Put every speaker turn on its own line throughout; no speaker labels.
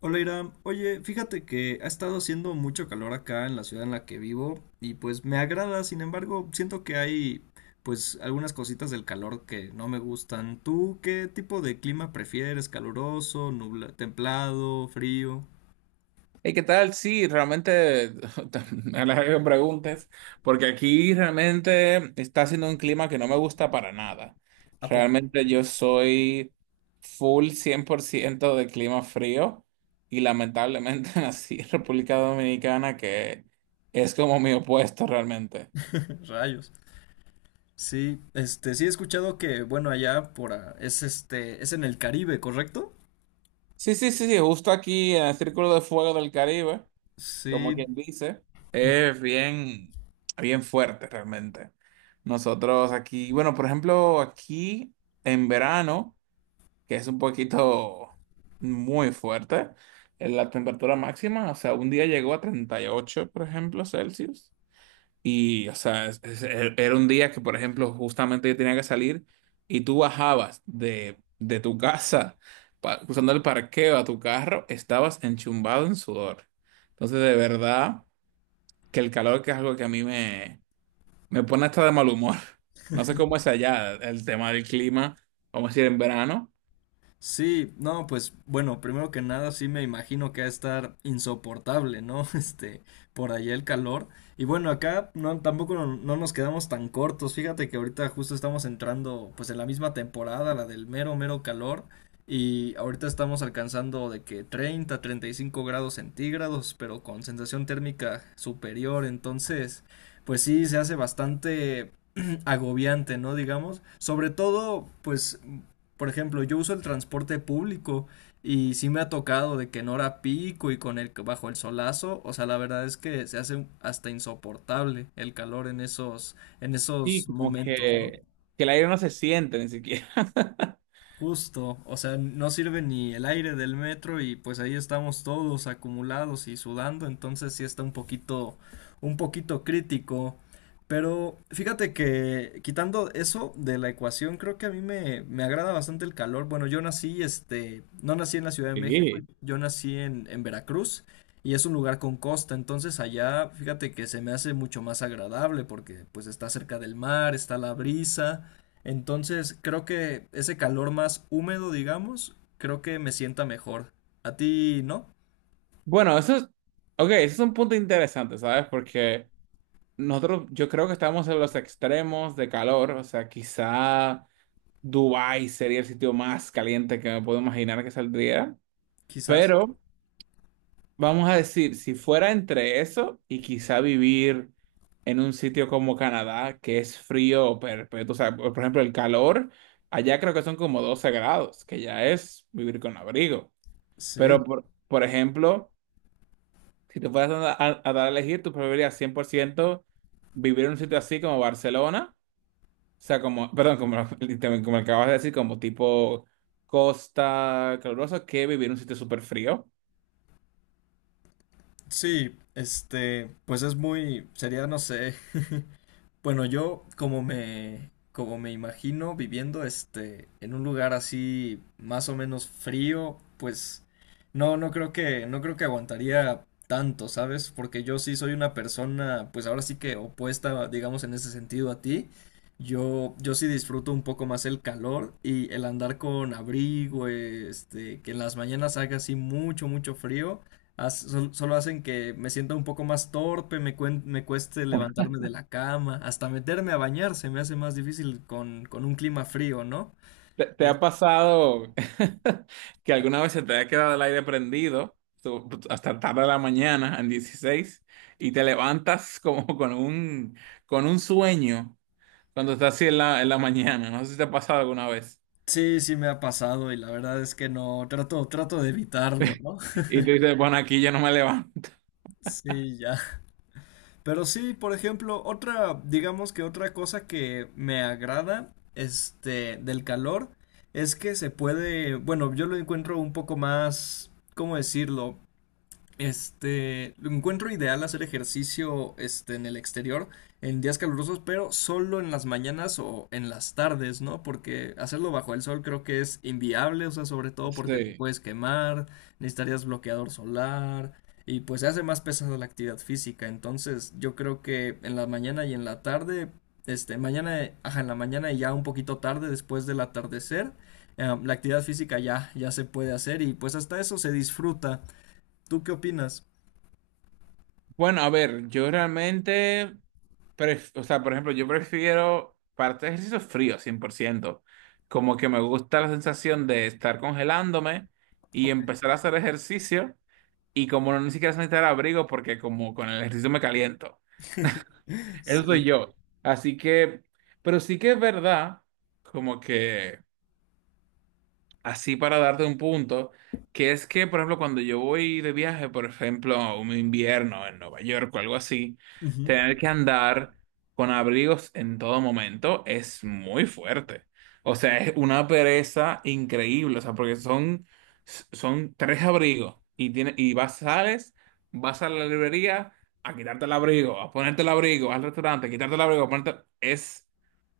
Hola Iram, oye, fíjate que ha estado haciendo mucho calor acá en la ciudad en la que vivo y pues me agrada, sin embargo, siento que hay pues algunas cositas del calor que no me gustan. ¿Tú qué tipo de clima prefieres? ¿Caluroso, templado, frío?
Hey, ¿qué tal? Sí, realmente a la que me preguntes, porque aquí realmente está haciendo un clima que no me gusta para nada.
¿A poco?
Realmente yo soy full 100% de clima frío y lamentablemente nací en República Dominicana, que es como mi opuesto realmente.
Rayos. Sí, sí he escuchado que, bueno, allá por es en el Caribe, ¿correcto?
Sí, sí, sí, sí, justo aquí en el Círculo de Fuego del Caribe. Como
Sí,
quien dice, es bien, bien fuerte realmente. Nosotros aquí, bueno, por ejemplo, aquí en verano, que es un poquito muy fuerte, en la temperatura máxima, o sea, un día llegó a 38, por ejemplo, Celsius. Y, o sea, era un día que, por ejemplo, justamente yo tenía que salir y tú bajabas de tu casa, cruzando el parqueo a tu carro, estabas enchumbado en sudor. Entonces, de verdad que el calor, que es algo que a mí me pone hasta de mal humor. No sé cómo es allá el tema del clima, vamos a decir en verano,
sí, no, pues bueno, primero que nada sí me imagino que va a estar insoportable, ¿no? Por allá el calor. Y bueno, acá no, tampoco no nos quedamos tan cortos. Fíjate que ahorita justo estamos entrando pues en la misma temporada, la del mero, mero calor. Y ahorita estamos alcanzando de que 30, 35 grados centígrados, pero con sensación térmica superior. Entonces, pues sí, se hace bastante agobiante, ¿no? Digamos. Sobre todo, pues por ejemplo, yo uso el transporte público y sí me ha tocado de que en hora pico y con el bajo el solazo, o sea, la verdad es que se hace hasta insoportable el calor en esos en
sí
esos
como
momentos, ¿no?
que el aire no se siente ni siquiera.
Justo, o sea, no sirve ni el aire del metro y pues ahí estamos todos acumulados y sudando, entonces sí está un poquito crítico. Pero fíjate que quitando eso de la ecuación, creo que a mí me agrada bastante el calor. Bueno, yo no nací en la Ciudad de México,
Sí.
yo nací en Veracruz y es un lugar con costa, entonces allá fíjate que se me hace mucho más agradable porque pues está cerca del mar, está la brisa. Entonces, creo que ese calor más húmedo, digamos, creo que me sienta mejor. ¿A ti no?
Bueno, eso es, ok, eso es un punto interesante, ¿sabes? Porque nosotros, yo creo que estamos en los extremos de calor, o sea, quizá Dubái sería el sitio más caliente que me puedo imaginar que saldría,
Quizás.
pero vamos a decir, si fuera entre eso y quizá vivir en un sitio como Canadá, que es frío perpetuo, o sea, por ejemplo, el calor, allá creo que son como 12 grados, que ya es vivir con abrigo.
Sí.
Pero, por ejemplo, si te fueras a dar a elegir, tú preferirías 100% vivir en un sitio así como Barcelona, o sea, como, perdón, como, literalmente, como acabas de decir, como tipo costa calurosa, que vivir en un sitio súper frío.
Sí, pues sería, no sé, Bueno, yo como me imagino viviendo en un lugar así más o menos frío, pues no, no creo que aguantaría tanto, ¿sabes? Porque yo sí soy una persona, pues ahora sí que opuesta, digamos, en ese sentido a ti. Yo sí disfruto un poco más el calor y el andar con abrigo, que en las mañanas haga así mucho, mucho frío. Solo hacen que me sienta un poco más torpe, me cueste levantarme de la cama, hasta meterme a bañar se me hace más difícil con un clima frío, ¿no?
¿Te
Es-
ha pasado que alguna vez se te ha quedado el aire prendido pues, hasta tarde de la mañana, en 16, y te levantas como con un, sueño cuando estás así en la mañana? No sé si te ha pasado alguna vez.
Sí, sí me ha pasado y la verdad es que no, trato de evitarlo, ¿no?
Y tú dices, bueno, aquí yo no me levanto.
Sí, ya. Pero sí, por ejemplo, otra, digamos que otra cosa que me agrada, del calor, es que se puede, bueno, yo lo encuentro un poco más, ¿cómo decirlo? Lo encuentro ideal hacer ejercicio en el exterior en días calurosos, pero solo en las mañanas o en las tardes, ¿no? Porque hacerlo bajo el sol creo que es inviable, o sea, sobre todo porque te
Sí.
puedes quemar, necesitarías bloqueador solar y pues se hace más pesada la actividad física. Entonces, yo creo que en la mañana y en la tarde, ajá, en la mañana y ya un poquito tarde después del atardecer, la actividad física ya se puede hacer y pues hasta eso se disfruta. ¿Tú qué opinas?
Bueno, a ver, yo realmente, o sea, por ejemplo, yo prefiero para hacer ejercicio frío, 100%. Como que me gusta la sensación de estar congelándome y
Ok.
empezar a hacer ejercicio y como no ni siquiera necesitar abrigo porque como con el ejercicio me caliento. Eso soy
Sí.
yo. Así que, pero sí que es verdad, como que así para darte un punto, que es que, por ejemplo, cuando yo voy de viaje, por ejemplo, a un invierno en Nueva York o algo así,
Ujú.
tener que andar con abrigos en todo momento es muy fuerte. O sea, es una pereza increíble, o sea, porque son tres abrigos y, tiene, y vas, sales, vas a la librería a quitarte el abrigo, a ponerte el abrigo, al restaurante, a quitarte el abrigo, a ponerte... Es,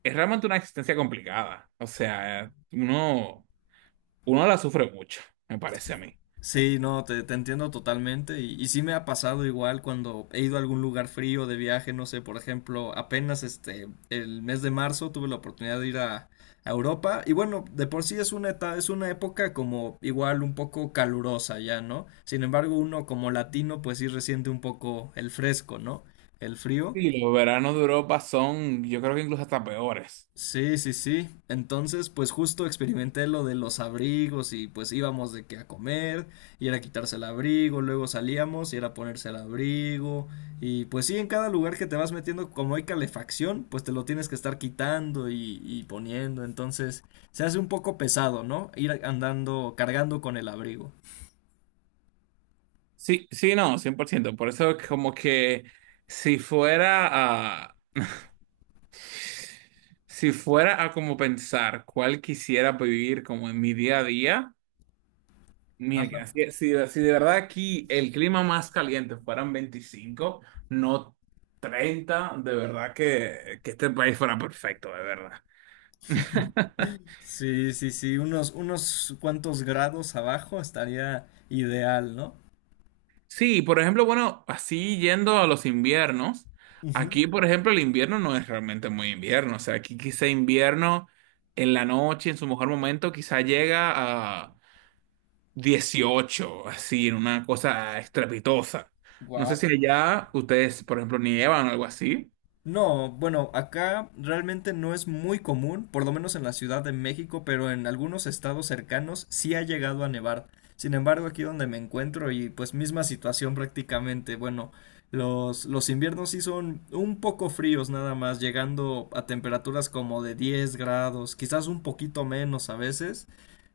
es realmente una existencia complicada. O sea, uno la sufre mucho, me parece a mí.
Sí, no, te entiendo totalmente y sí me ha pasado igual cuando he ido a algún lugar frío de viaje, no sé, por ejemplo, apenas el mes de marzo tuve la oportunidad de ir a Europa y bueno, de por sí es una época como igual un poco calurosa ya, ¿no? Sin embargo, uno como latino pues sí resiente un poco el fresco, ¿no? El frío.
Y los veranos de Europa son, yo creo que incluso hasta peores.
Sí, sí, sí. Entonces, pues justo experimenté lo de los abrigos y pues íbamos de que a comer y era quitarse el abrigo, luego salíamos y era ponerse el abrigo y pues sí, en cada lugar que te vas metiendo, como hay calefacción, pues te lo tienes que estar quitando y poniendo, entonces se hace un poco pesado, ¿no? Ir andando, cargando con el abrigo.
Sí, sí, no, cien por ciento, por eso es que como que si fuera a... Si fuera a como pensar cuál quisiera vivir como en mi día a día,
Ajá.
mira, si de verdad aquí el clima más caliente fueran 25, no 30, de verdad que este país fuera perfecto, de verdad.
Sí, sí, sí, unos cuantos grados abajo estaría ideal, ¿no?
Sí, por ejemplo, bueno, así yendo a los inviernos, aquí, por ejemplo, el invierno no es realmente muy invierno, o sea, aquí quizá invierno en la noche, en su mejor momento, quizá llega a 18, así, en una cosa estrepitosa. No sé si
Wow.
allá ustedes, por ejemplo, nievan o algo así.
No, bueno, acá realmente no es muy común, por lo menos en la Ciudad de México, pero en algunos estados cercanos sí ha llegado a nevar. Sin embargo, aquí donde me encuentro y pues misma situación prácticamente, bueno, los inviernos sí son un poco fríos nada más, llegando a temperaturas como de 10 grados, quizás un poquito menos a veces,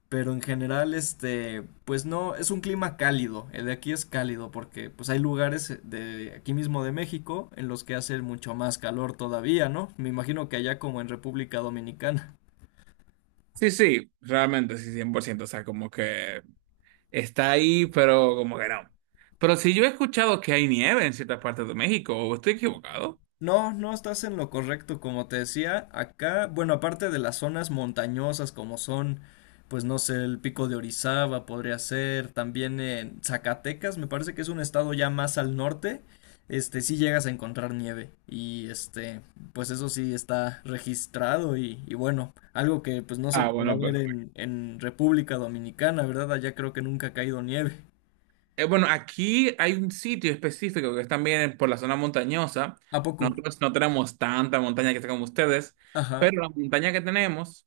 pero en general, pues no, es un clima cálido. El de aquí es cálido porque pues hay lugares de aquí mismo de México en los que hace mucho más calor todavía, ¿no? Me imagino que allá como en República Dominicana.
Sí, sí, realmente, sí, 100%, o sea, como que está ahí, pero como que no. Pero si yo he escuchado que hay nieve en ciertas partes de México, ¿o estoy equivocado?
No, no estás en lo correcto, como te decía, acá, bueno, aparte de las zonas montañosas como son, pues no sé, el Pico de Orizaba podría ser, también en Zacatecas, me parece que es un estado ya más al norte, sí llegas a encontrar nieve y pues eso sí está registrado y bueno, algo que pues no se
Ah,
podrá
bueno,
ver en República Dominicana, ¿verdad? Allá creo que nunca ha caído nieve.
Bueno, aquí hay un sitio específico que es también por la zona montañosa.
¿A poco?
Nosotros no tenemos tanta montaña que está como ustedes,
Ajá,
pero la montaña que tenemos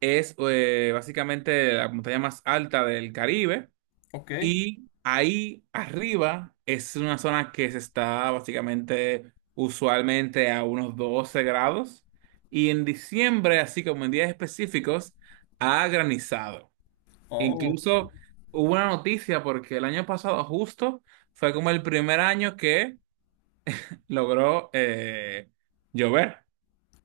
es básicamente la montaña más alta del Caribe
ok.
y ahí arriba es una zona que se está básicamente usualmente a unos 12 grados y en diciembre, así como en días específicos, ha granizado.
Oh.
Incluso hubo una noticia porque el año pasado justo fue como el primer año que logró llover.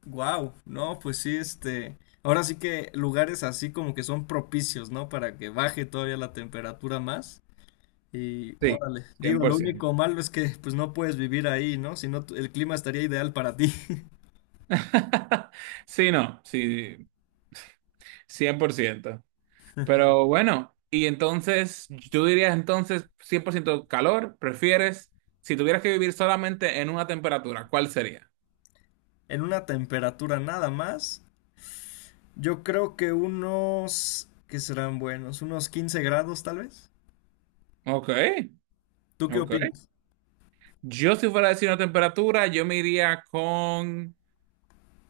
Wow, no, pues sí, ahora sí que lugares así como que son propicios, ¿no? Para que baje todavía la temperatura más. Y
Sí,
órale,
cien
digo,
por
lo único
ciento.
malo es que pues no puedes vivir ahí, ¿no? Si no, el clima estaría ideal para ti.
Sí, no, sí, 100%. Pero bueno, y entonces, yo diría entonces 100% calor, prefieres, si tuvieras que vivir solamente en una temperatura, ¿cuál sería?
En una temperatura nada más, yo creo que unos, ¿qué serán buenos? Unos 15 grados tal vez.
Ok,
¿Tú qué
ok.
opinas?
Yo si fuera a decir una temperatura, yo me iría con...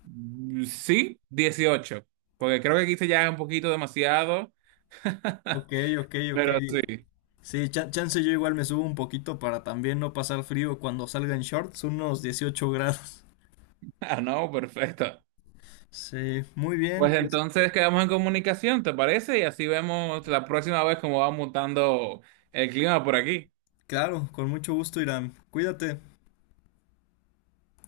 Sí, 18, porque creo que aquí se ya un poquito demasiado,
Ok, ok, ok.
pero sí.
Sí, chance yo igual me subo un poquito para también no pasar frío cuando salga en shorts, unos 18 grados.
Ah, no, perfecto.
Sí, muy bien,
Pues
pues
entonces quedamos en comunicación, ¿te parece? Y así vemos la próxima vez cómo va mutando el clima por aquí.
claro, con mucho gusto, Irán. Cuídate.